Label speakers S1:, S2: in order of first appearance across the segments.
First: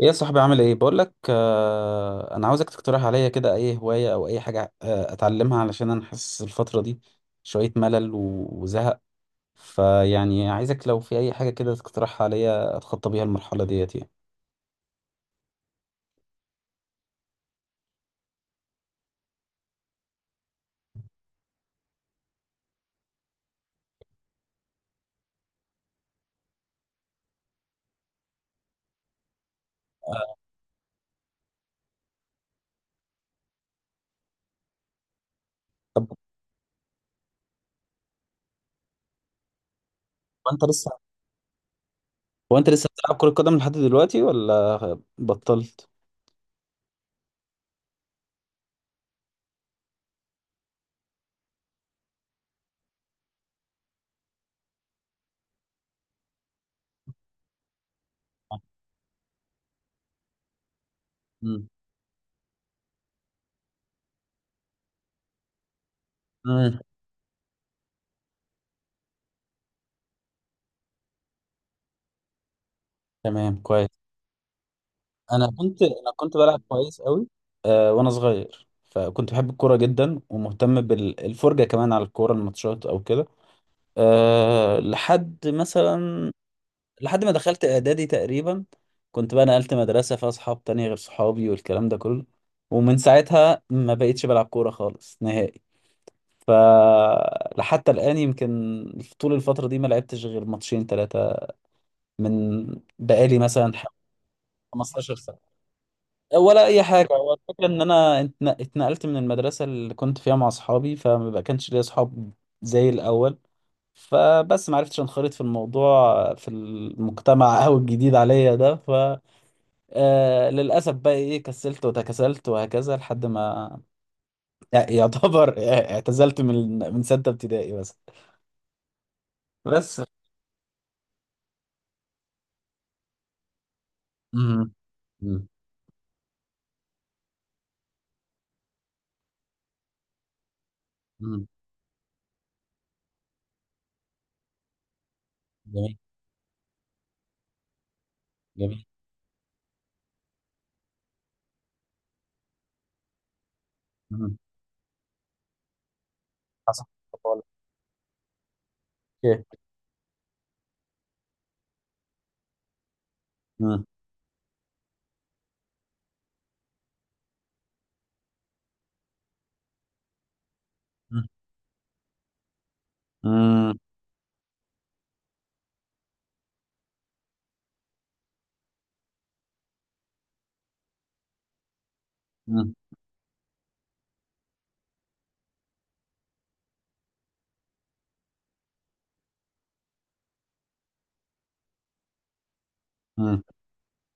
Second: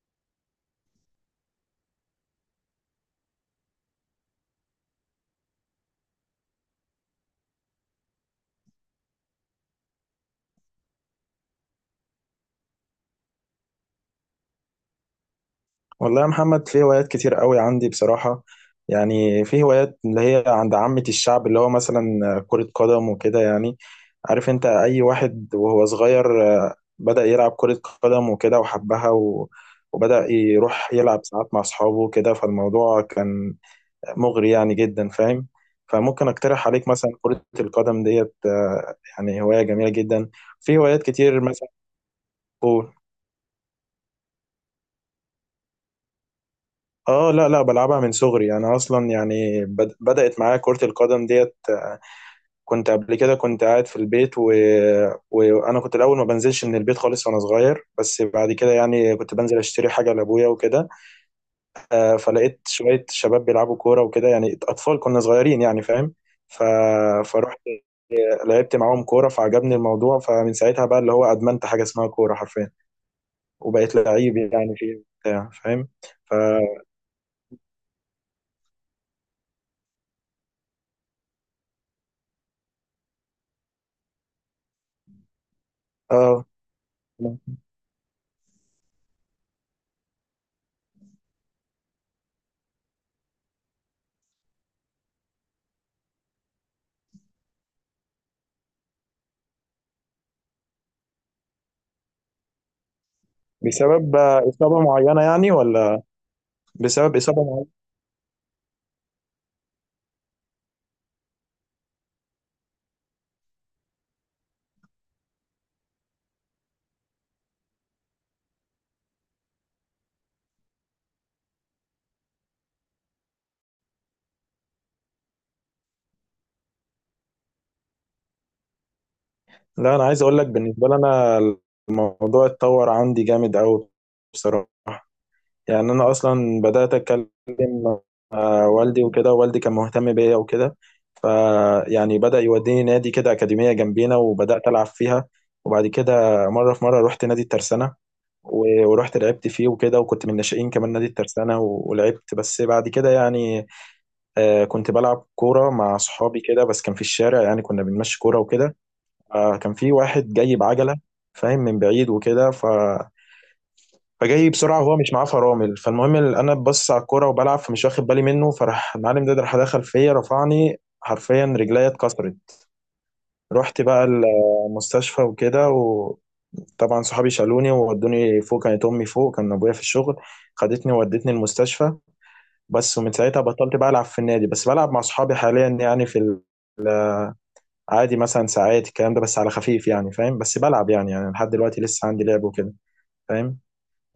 S1: ايه يا صاحبي، عامل ايه؟ بقول لك، انا عاوزك تقترح عليا كده اي هوايه او اي حاجه اتعلمها، علشان انا حاسس الفتره دي شويه ملل وزهق. فيعني عايزك لو في اي حاجه كده تقترحها عليا اتخطى بيها المرحله ديت يعني.
S2: والله يا محمد، في هوايات كتير قوي عندي بصراحة. يعني في هوايات اللي هي عند عامة الشعب، اللي هو مثلا كرة قدم وكده يعني. عارف انت اي واحد وهو صغير، بدأ يلعب كرة قدم وكده وحبها وبدأ يروح يلعب ساعات مع اصحابه وكده. فالموضوع كان مغري يعني جدا، فاهم.
S1: طب
S2: فممكن اقترح عليك مثلا كرة القدم ديت. يعني هواية جميلة جدا.
S1: وانت
S2: في
S1: لسه
S2: هوايات كتير مثلا.
S1: وانت لسه
S2: قول.
S1: بتلعب كره قدم لحد دلوقتي ولا بطلت؟
S2: اه لا لا، بلعبها من صغري. انا اصلا يعني بدأت معايا كرة القدم ديت. كنت قبل كده كنت قاعد في البيت، وانا كنت الاول ما بنزلش من البيت خالص وانا صغير، بس بعد كده يعني كنت بنزل اشتري حاجة لابويا وكده.
S1: امم.
S2: فلقيت شوية شباب بيلعبوا كورة وكده، يعني اطفال كنا صغيرين يعني، فاهم. ف...
S1: امم.
S2: فرحت لعبت معاهم كورة فعجبني الموضوع، فمن ساعتها بقى اللي هو ادمنت حاجة اسمها كورة حرفيا.
S1: تمام كويس.
S2: وبقيت لعيب يعني فيه
S1: انا
S2: بتاع،
S1: كنت
S2: فاهم.
S1: انا
S2: ف
S1: كنت بلعب كويس قوي. وانا صغير فكنت بحب الكوره جدا ومهتم بالفرجه كمان على الكوره، الماتشات او كده. أه لحد مثلا
S2: اه
S1: لحد ما دخلت اعدادي تقريبا، كنت بقى نقلت مدرسة فيها صحاب تانية غير صحابي والكلام ده كله. ومن ساعتها ما بقيتش بلعب كورة خالص نهائي. ف لحتى الآن يمكن طول الفترة دي ما لعبتش غير ماتشين ثلاثة. من بقالي مثلا حوالي
S2: بسبب إصابة
S1: 15
S2: معينة
S1: سنة
S2: يعني، ولا
S1: ولا اي حاجه.
S2: بسبب
S1: هو
S2: إصابة
S1: الفكره
S2: معينة؟
S1: ان انا اتنقلت من المدرسه اللي كنت فيها مع اصحابي، فما بقى كانش ليا اصحاب زي الاول. فبس ما عرفتش انخرط في الموضوع، في المجتمع او الجديد عليا ده. ف للاسف بقى ايه، كسلت وتكاسلت وهكذا لحد ما يعتبر اعتزلت من سته ابتدائي بس.
S2: لا
S1: بس.
S2: أنا عايز أقول لك، بالنسبة لي أنا الموضوع اتطور عندي جامد أوي بصراحة.
S1: مم. مم.
S2: يعني أنا أصلا بدأت أتكلم مع والدي وكده، والدي كان مهتم بيا وكده.
S1: مم.
S2: فيعني بدأ يوديني نادي كده، أكاديمية جنبينا، وبدأت ألعب فيها. وبعد
S1: جميل.
S2: كده مرة في مرة رحت نادي الترسانة،
S1: جميل.
S2: ورحت لعبت فيه وكده، وكنت من الناشئين كمان نادي الترسانة، ولعبت. بس بعد كده يعني،
S1: مم.
S2: كنت بلعب كورة مع صحابي كده، بس
S1: حصل.
S2: كان في الشارع يعني، كنا بنمشي كورة وكده.
S1: اوكي.
S2: كان في واحد جاي بعجلة، فاهم، من بعيد وكده.
S1: مم.
S2: فجاي بسرعة وهو مش معاه فرامل. فالمهم، أنا ببص على الكورة وبلعب فمش واخد بالي منه، فراح المعلم ده راح دخل فيا رفعني،
S1: مم.
S2: حرفيا رجليا اتكسرت. رحت بقى المستشفى وكده. طبعا صحابي شالوني وودوني فوق، كانت امي فوق، كان ابويا في الشغل، خدتني وودتني المستشفى
S1: مم.
S2: بس. ومن ساعتها بطلت بقى العب في النادي، بس بلعب مع صحابي حاليا يعني، في عادي مثلا ساعات الكلام ده بس على خفيف يعني، فاهم. بس بلعب يعني، يعني لحد دلوقتي لسه عندي لعب وكده،
S1: مم.
S2: فاهم.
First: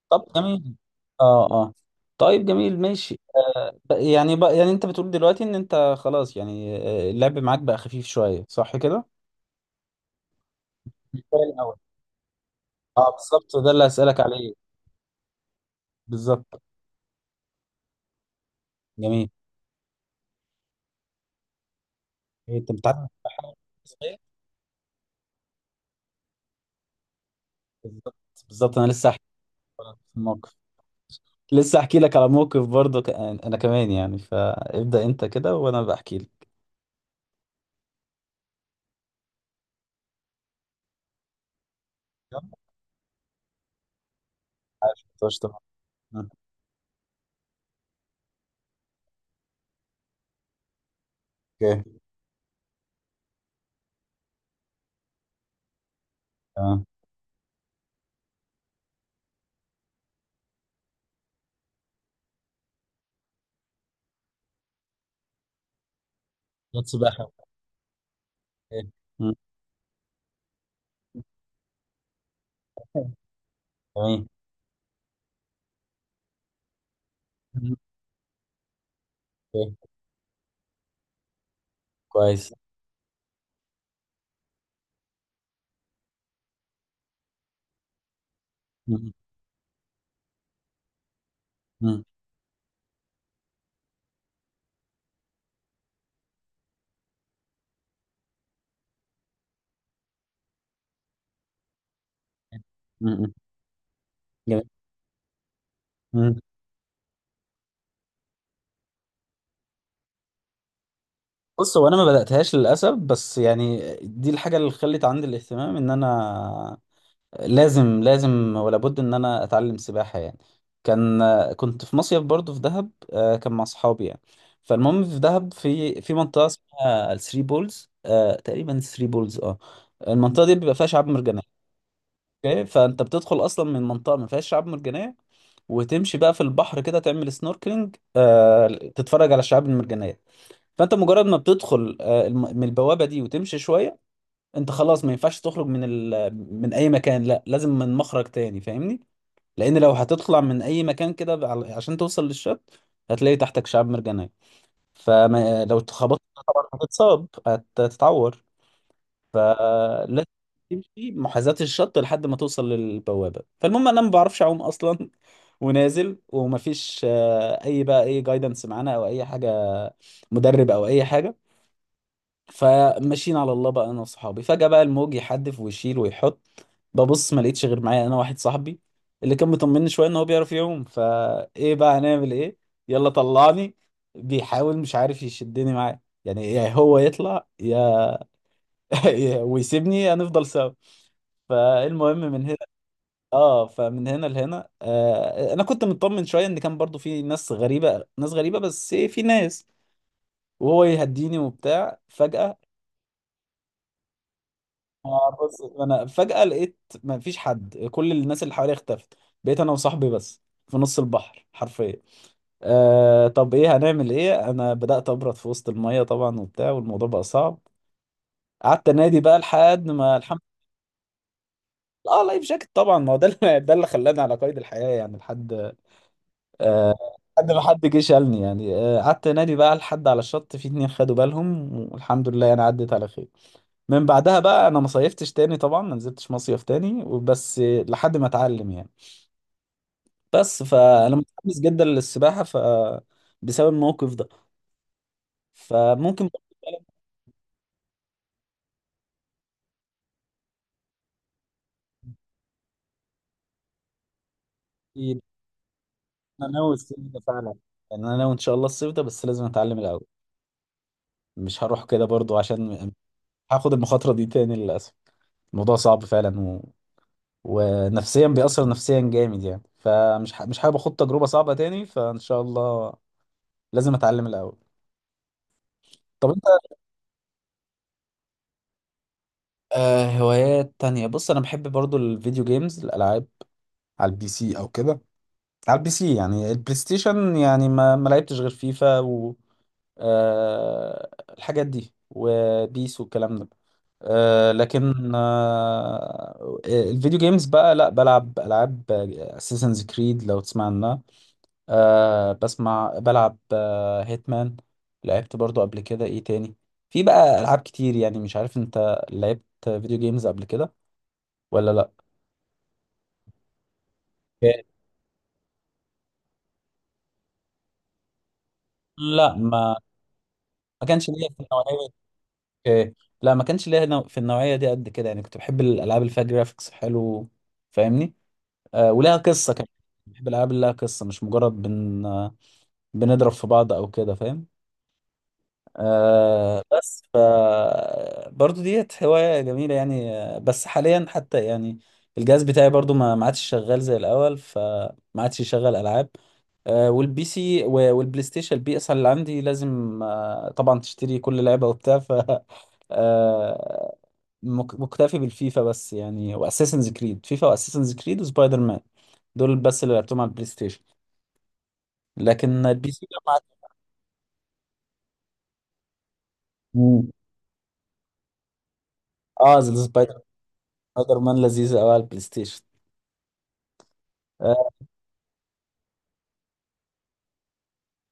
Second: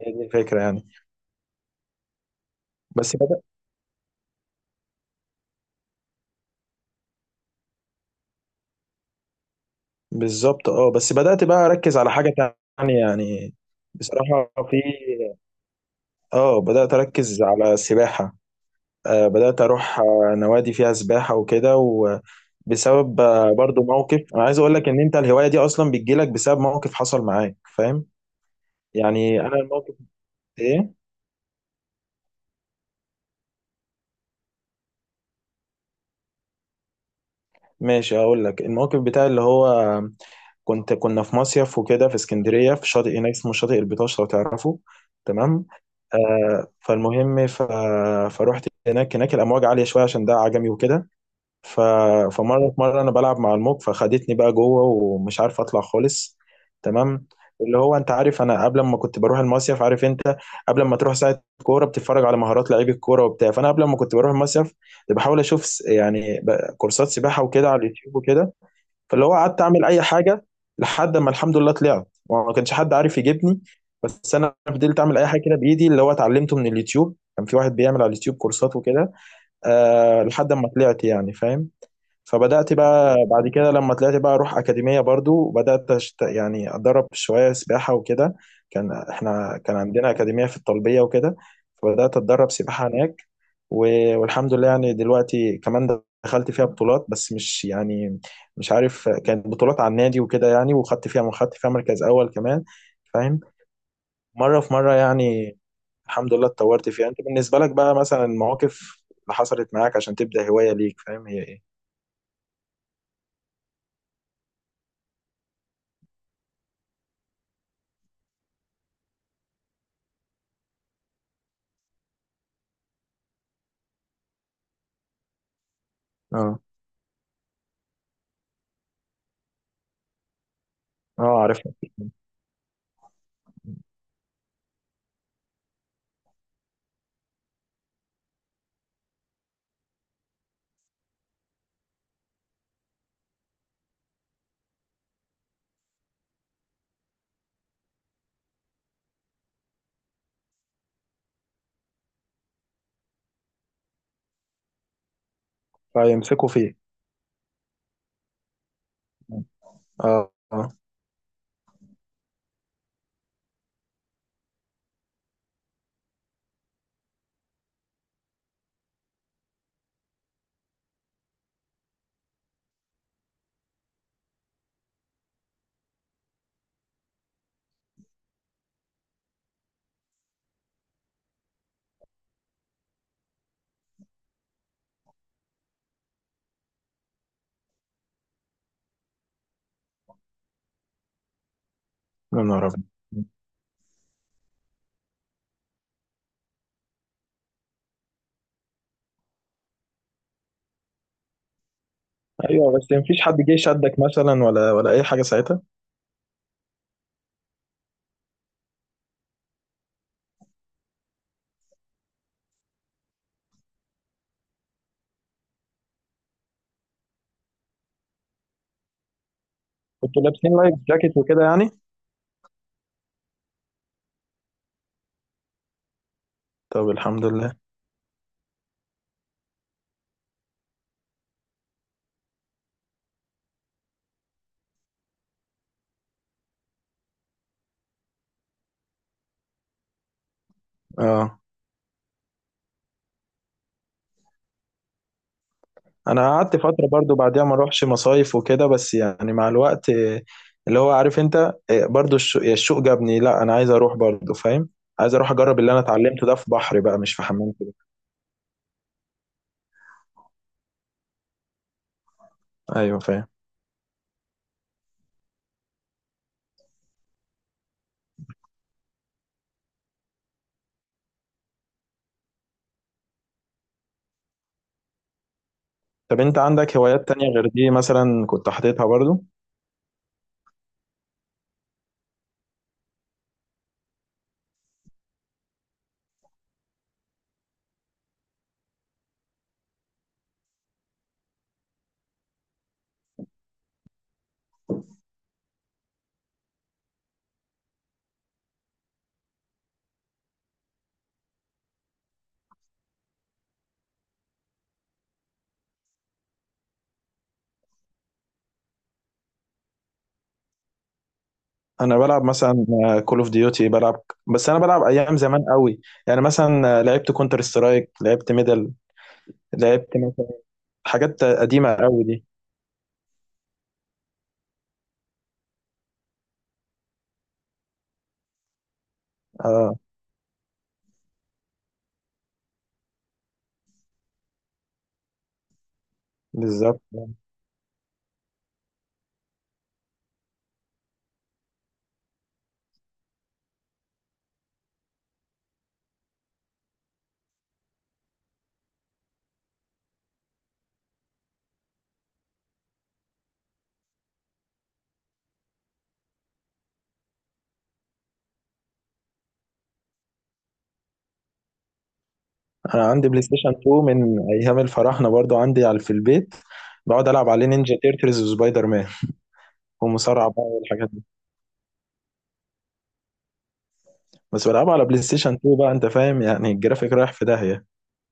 S2: هي دي
S1: طب
S2: الفكرة
S1: جميل.
S2: يعني.
S1: اه اه. طيب جميل
S2: بس
S1: ماشي،
S2: بدأ
S1: يعني بقى يعني انت بتقول دلوقتي ان انت خلاص يعني، اللعب معاك بقى خفيف شويه، صح كده؟
S2: بالظبط، اه بس
S1: مش زي
S2: بدأت بقى
S1: الاول.
S2: أركز على حاجة تانية
S1: اه
S2: يعني.
S1: بالظبط، ده اللي هسألك
S2: بصراحة
S1: عليه.
S2: في اه
S1: بالظبط.
S2: بدأت أركز على السباحة.
S1: جميل.
S2: بدأت أروح نوادي فيها سباحة وكده.
S1: إيه، انت بتعرف؟
S2: وبسبب برضو
S1: صغير.
S2: موقف. أنا عايز أقول لك إن أنت الهواية دي أصلا بتجيلك بسبب موقف حصل معاك، فاهم.
S1: بالظبط. بالظبط انا لسه احكي
S2: يعني أنا الموقف
S1: لك في الموقف.
S2: إيه.
S1: لسه احكي لك على موقف برضه انا كمان يعني، فابدأ انت كده وانا بحكي لك.
S2: ماشي هقول لك الموقف بتاعي، اللي هو كنا في مصيف وكده في
S1: يلا.
S2: اسكندرية، في شاطئ هناك اسمه شاطئ البطاش لو تعرفه.
S1: طيب، طبعا.
S2: تمام. فالمهم، فروحت هناك. هناك الأمواج عالية شوية عشان ده عجمي وكده. ف...
S1: اوكي.
S2: فمرة أنا بلعب مع الموج فخدتني بقى جوه، ومش عارف أطلع خالص.
S1: تمام.
S2: تمام. اللي هو أنت عارف، أنا قبل ما كنت بروح المصيف، عارف أنت قبل ما تروح ساعة كورة بتتفرج على مهارات لعيب الكورة وبتاع، فأنا قبل ما كنت بروح المصيف بحاول أشوف كورسات
S1: سباحه.
S2: سباحة وكده على اليوتيوب وكده.
S1: اوكي.
S2: فاللي هو
S1: مم.
S2: قعدت اعمل اي حاجه لحد ما الحمد لله طلعت، وما كانش حد عارف يجيبني.
S1: تمام.
S2: بس انا فضلت اعمل اي حاجه كده بايدي، اللي هو اتعلمته من اليوتيوب. كان في واحد بيعمل على اليوتيوب كورسات وكده.
S1: اوكي.
S2: أه لحد ما طلعت يعني، فاهم.
S1: كويس.
S2: فبدأت بقى بعد كده لما طلعت بقى أروح أكاديمية برضو، وبدأت يعني أتدرب شوية سباحة وكده. كان
S1: مم.
S2: إحنا كان عندنا أكاديمية في الطلبية وكده.
S1: مم.
S2: فبدأت أتدرب سباحة هناك و... والحمد لله يعني دلوقتي كمان دخلت فيها بطولات، بس مش يعني مش عارف، كانت بطولات على النادي وكده يعني، وخدت فيها، خدت فيها مركز أول كمان،
S1: مم.
S2: فاهم. مرة
S1: جميل.
S2: في مرة يعني الحمد
S1: مم.
S2: لله اتطورت فيها. أنت بالنسبة لك بقى مثلا المواقف اللي حصلت معاك عشان تبدأ هواية ليك، فاهم، هي إيه؟
S1: بص، هو انا ما بداتهاش للاسف، بس يعني دي الحاجه اللي خلت عندي الاهتمام ان انا لازم ولا بد ان انا اتعلم سباحه يعني. كان كنت في مصيف برضو في دهب، كان مع اصحابي يعني. فالمهم في دهب، في منطقه
S2: اه
S1: اسمها الثري بولز، تقريبا ثري بولز اه. المنطقه دي بيبقى فيها شعاب
S2: اه.
S1: مرجانيه.
S2: عارف،
S1: اوكي، فانت بتدخل اصلا من منطقه ما فيهاش شعاب مرجانيه، وتمشي بقى في البحر كده تعمل سنوركلينج، تتفرج على الشعاب المرجانيه. فانت مجرد ما بتدخل من البوابه دي وتمشي شويه، انت خلاص ما ينفعش تخرج من ال... من اي مكان، لا لازم من مخرج تاني فاهمني. لان لو هتطلع من اي مكان كده، عشان توصل للشط، هتلاقي تحتك شعاب مرجانيه. فلو اتخبطت
S2: فيمسكوا
S1: طبعا
S2: فيه.
S1: هتتصاب، هتتعور. فلازم
S2: اه اه،
S1: تمشي محاذاة الشط لحد ما توصل للبوابة. فالمهم انا ما بعرفش اعوم اصلا ونازل ومفيش اي بقى اي جايدنس معانا او اي حاجة، مدرب او اي حاجة. فماشيين على الله بقى انا وصحابي، فجأة بقى الموج يحدف ويشيل ويحط. ببص ما لقيتش غير معايا انا واحد صاحبي اللي كان مطمني شوية ان هو بيعرف يعوم. فايه بقى، هنعمل ايه؟ يلا طلعني. بيحاول، مش عارف يشدني معاه يعني، يا هو يطلع يا ويسيبني هنفضل سوا. فالمهم
S2: يا
S1: من هنا.
S2: نهار أبيض.
S1: اه، فمن هنا لهنا، انا كنت مطمن شويه ان كان برضو في ناس غريبه، ناس غريبه بس إيه، في ناس وهو يهديني وبتاع. فجاه،
S2: ايوه بس مفيش حد جه شدك مثلا، ولا اي حاجه
S1: بص
S2: ساعتها؟
S1: انا فجاه لقيت ما فيش حد، كل الناس اللي حواليا اختفت. بقيت انا وصاحبي بس في نص البحر حرفيا. طب ايه، هنعمل ايه؟ انا بدات ابرد في وسط الميه طبعا وبتاع، والموضوع بقى صعب. قعدت انادي بقى لحد ما
S2: كنتوا
S1: الحمد.
S2: لابسين لايف جاكيت وكده يعني؟
S1: اه لايف جاكيت طبعا، ما هو ده اللي ده اللي خلاني على قيد الحياه يعني. لحد
S2: طب
S1: آه
S2: الحمد
S1: لحد
S2: لله.
S1: ما حد جه شالني يعني. قعدت انادي بقى لحد على الشط في اتنين خدوا بالهم، والحمد لله انا عدت على خير. من بعدها بقى انا ما صيفتش تاني طبعا، ما نزلتش مصيف تاني، وبس لحد ما اتعلم يعني. بس فانا
S2: اه
S1: متحمس جدا للسباحه ف بسبب الموقف ده. فممكن
S2: انا
S1: برضه
S2: قعدت
S1: فعلاً،
S2: فتره برضو بعديها ما اروحش مصايف وكده، بس يعني مع الوقت، اللي هو عارف انت، برضو الشوق جابني، لا انا عايز اروح برضو، فاهم، عايز اروح اجرب اللي انا اتعلمته ده في
S1: انا ناوي
S2: بحر
S1: الصيف
S2: بقى، مش
S1: ده
S2: في حمام
S1: فعلا.
S2: كده.
S1: يعني انا ناوي ان شاء الله الصيف ده، بس لازم اتعلم الاول. مش هروح كده برضو عشان
S2: ايوه فاهم.
S1: هاخد المخاطره دي تاني للاسف. الموضوع صعب فعلا و... ونفسيا بيأثر نفسيا جامد يعني، فمش ح... مش حابب اخد تجربة صعبة تاني، فان شاء الله لازم اتعلم الاول.
S2: طب
S1: طب
S2: انت
S1: انت،
S2: عندك هوايات تانية غير دي مثلا، كنت حاططها برضو؟
S1: هوايات تانية، بص انا بحب برضو الفيديو جيمز، الالعاب على البي سي او كده. على البي سي يعني البلاي ستيشن يعني، ما لعبتش غير فيفا و آه الحاجات دي وبيس والكلام ده. لكن الفيديو جيمز بقى، لا بلعب العاب اساسنز كريد لو تسمع عنها. بسمع. بلعب هيتمان، لعبت برضو قبل كده. ايه تاني؟ في بقى العاب كتير يعني. مش عارف انت لعبت فيديو جيمز قبل كده ولا لا؟
S2: انا بلعب مثلا كول اوف ديوتي بلعب، بس انا
S1: إيه.
S2: بلعب ايام زمان قوي، يعني مثلا لعبت كونتر سترايك، لعبت ميدل،
S1: لا ما
S2: لعبت مثلا
S1: ما كانش
S2: حاجات
S1: ليا في
S2: قديمه
S1: النوعيه.
S2: قوي دي.
S1: إيه. لا ما كانش ليا في النوعيه دي قد كده يعني. كنت بحب الالعاب اللي فيها جرافيكس حلو فاهمني. أه ولها قصه كمان.
S2: اه
S1: بحب الالعاب اللي لها قصه، مش مجرد بن آه، بنضرب في بعض او كده فاهم.
S2: بالظبط.
S1: بس ف برضو ديت هواية جميلة يعني. بس حاليا حتى يعني الجهاز بتاعي برضو ما عادش شغال زي الأول، فما عادش يشغل ألعاب. والبي سي والبلاي ستيشن البي اس اللي عندي، لازم طبعا تشتري كل لعبة وبتاع ف آه. مكتفي بالفيفا بس يعني، واساسنز كريد. فيفا واساسنز كريد وسبايدر مان، دول بس اللي لعبتهم على البلاي ستيشن. لكن
S2: انا
S1: البي سي
S2: عندي
S1: ده
S2: بلاي
S1: ما عاد-.
S2: ستيشن 2 من ايام الفراعنه، برضو عندي على في البيت، بقعد
S1: مم.
S2: العب عليه نينجا تيرتلز وسبايدر مان
S1: اه زي سبايدر.
S2: ومصارعه بقى والحاجات دي.
S1: سبايدر مان لذيذ قوي على البلاي ستيشن.
S2: بس
S1: آه،
S2: بلعبها على بلاي ستيشن 2 بقى، انت فاهم، يعني الجرافيك رايح في داهيه.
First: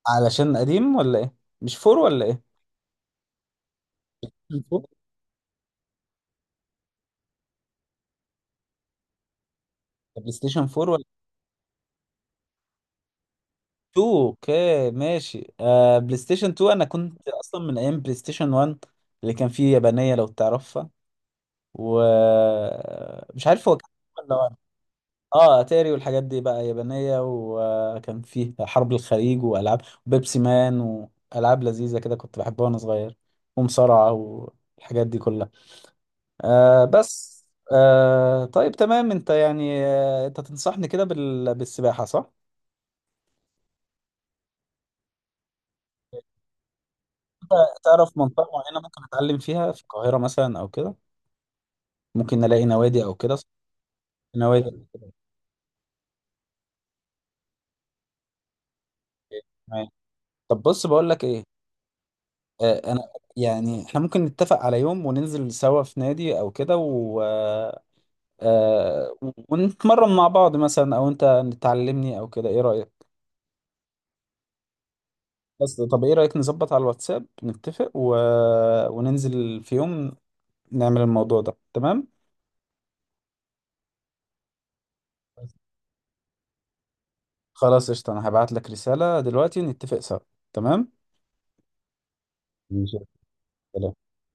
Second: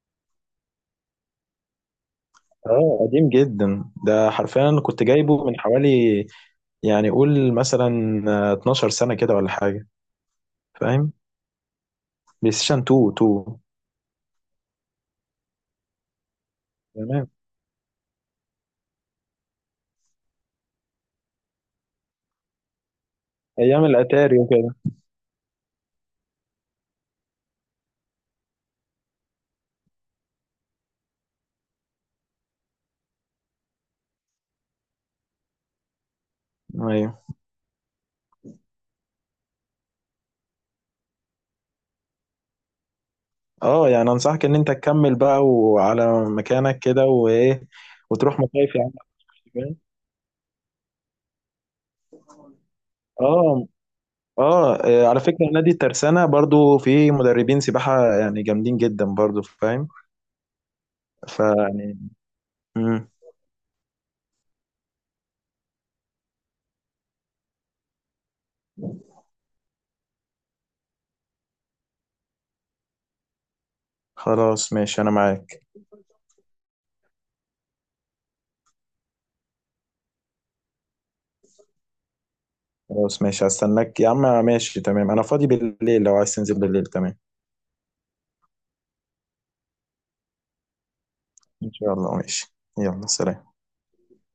S1: علشان قديم ولا ايه؟ مش فور ولا ايه؟
S2: اه قديم جدا ده، حرفيا
S1: الفور؟
S2: كنت جايبه من حوالي، يعني قول مثلا 12 سنه كده ولا حاجه،
S1: بلاي ستيشن 4 ولا
S2: فاهم. بلاي ستيشن 2.
S1: 2؟ اوكي ماشي. آه بلاي ستيشن 2، انا كنت
S2: تمام.
S1: اصلا من ايام بلاي ستيشن 1 اللي كان فيه يابانية لو تعرفها، و مش عارف هو
S2: ايام
S1: كان ولا
S2: الاتاري
S1: واحد.
S2: وكده.
S1: اه اتاري والحاجات دي بقى يابانية، وكان فيه حرب الخليج والعاب بيبسي مان والعاب لذيذة كده كنت بحبها وانا صغير، ومصارعة والحاجات دي كلها.
S2: ايوه.
S1: بس. طيب تمام، انت يعني انت تنصحني كده بال... بالسباحة صح؟
S2: اه يعني انصحك ان انت تكمل بقى وعلى مكانك كده
S1: انت
S2: وايه،
S1: تعرف
S2: وتروح
S1: منطقة
S2: مصايف
S1: معينة
S2: يا عم،
S1: ممكن اتعلم فيها
S2: فاهم؟
S1: في القاهرة مثلا او كده؟ ممكن نلاقي نوادي او كده صح؟
S2: اه
S1: نوادي.
S2: اه. على فكره نادي الترسانه برضو فيه مدربين سباحه يعني جامدين جدا برضو،
S1: تمام.
S2: فاهم.
S1: طب بص بقول لك ايه،
S2: فيعني
S1: انا
S2: مم.
S1: يعني احنا ممكن نتفق على يوم وننزل سوا في نادي او كده و... آه، ونتمرن مع بعض مثلا، او انت تعلمني او كده، ايه رأيك؟
S2: خلاص ماشي انا معاك.
S1: بس طب ايه رأيك نظبط على الواتساب نتفق و... وننزل في يوم نعمل الموضوع ده تمام.
S2: خلاص ماشي هستناك يا عم، ماشي تمام، انا فاضي بالليل لو عايز تنزل بالليل تمام.
S1: خلاص قشطة، أنا هبعت لك رسالة دلوقتي نتفق سوا. تمام
S2: ان شاء الله ماشي.
S1: ماشي.
S2: يلا سلام.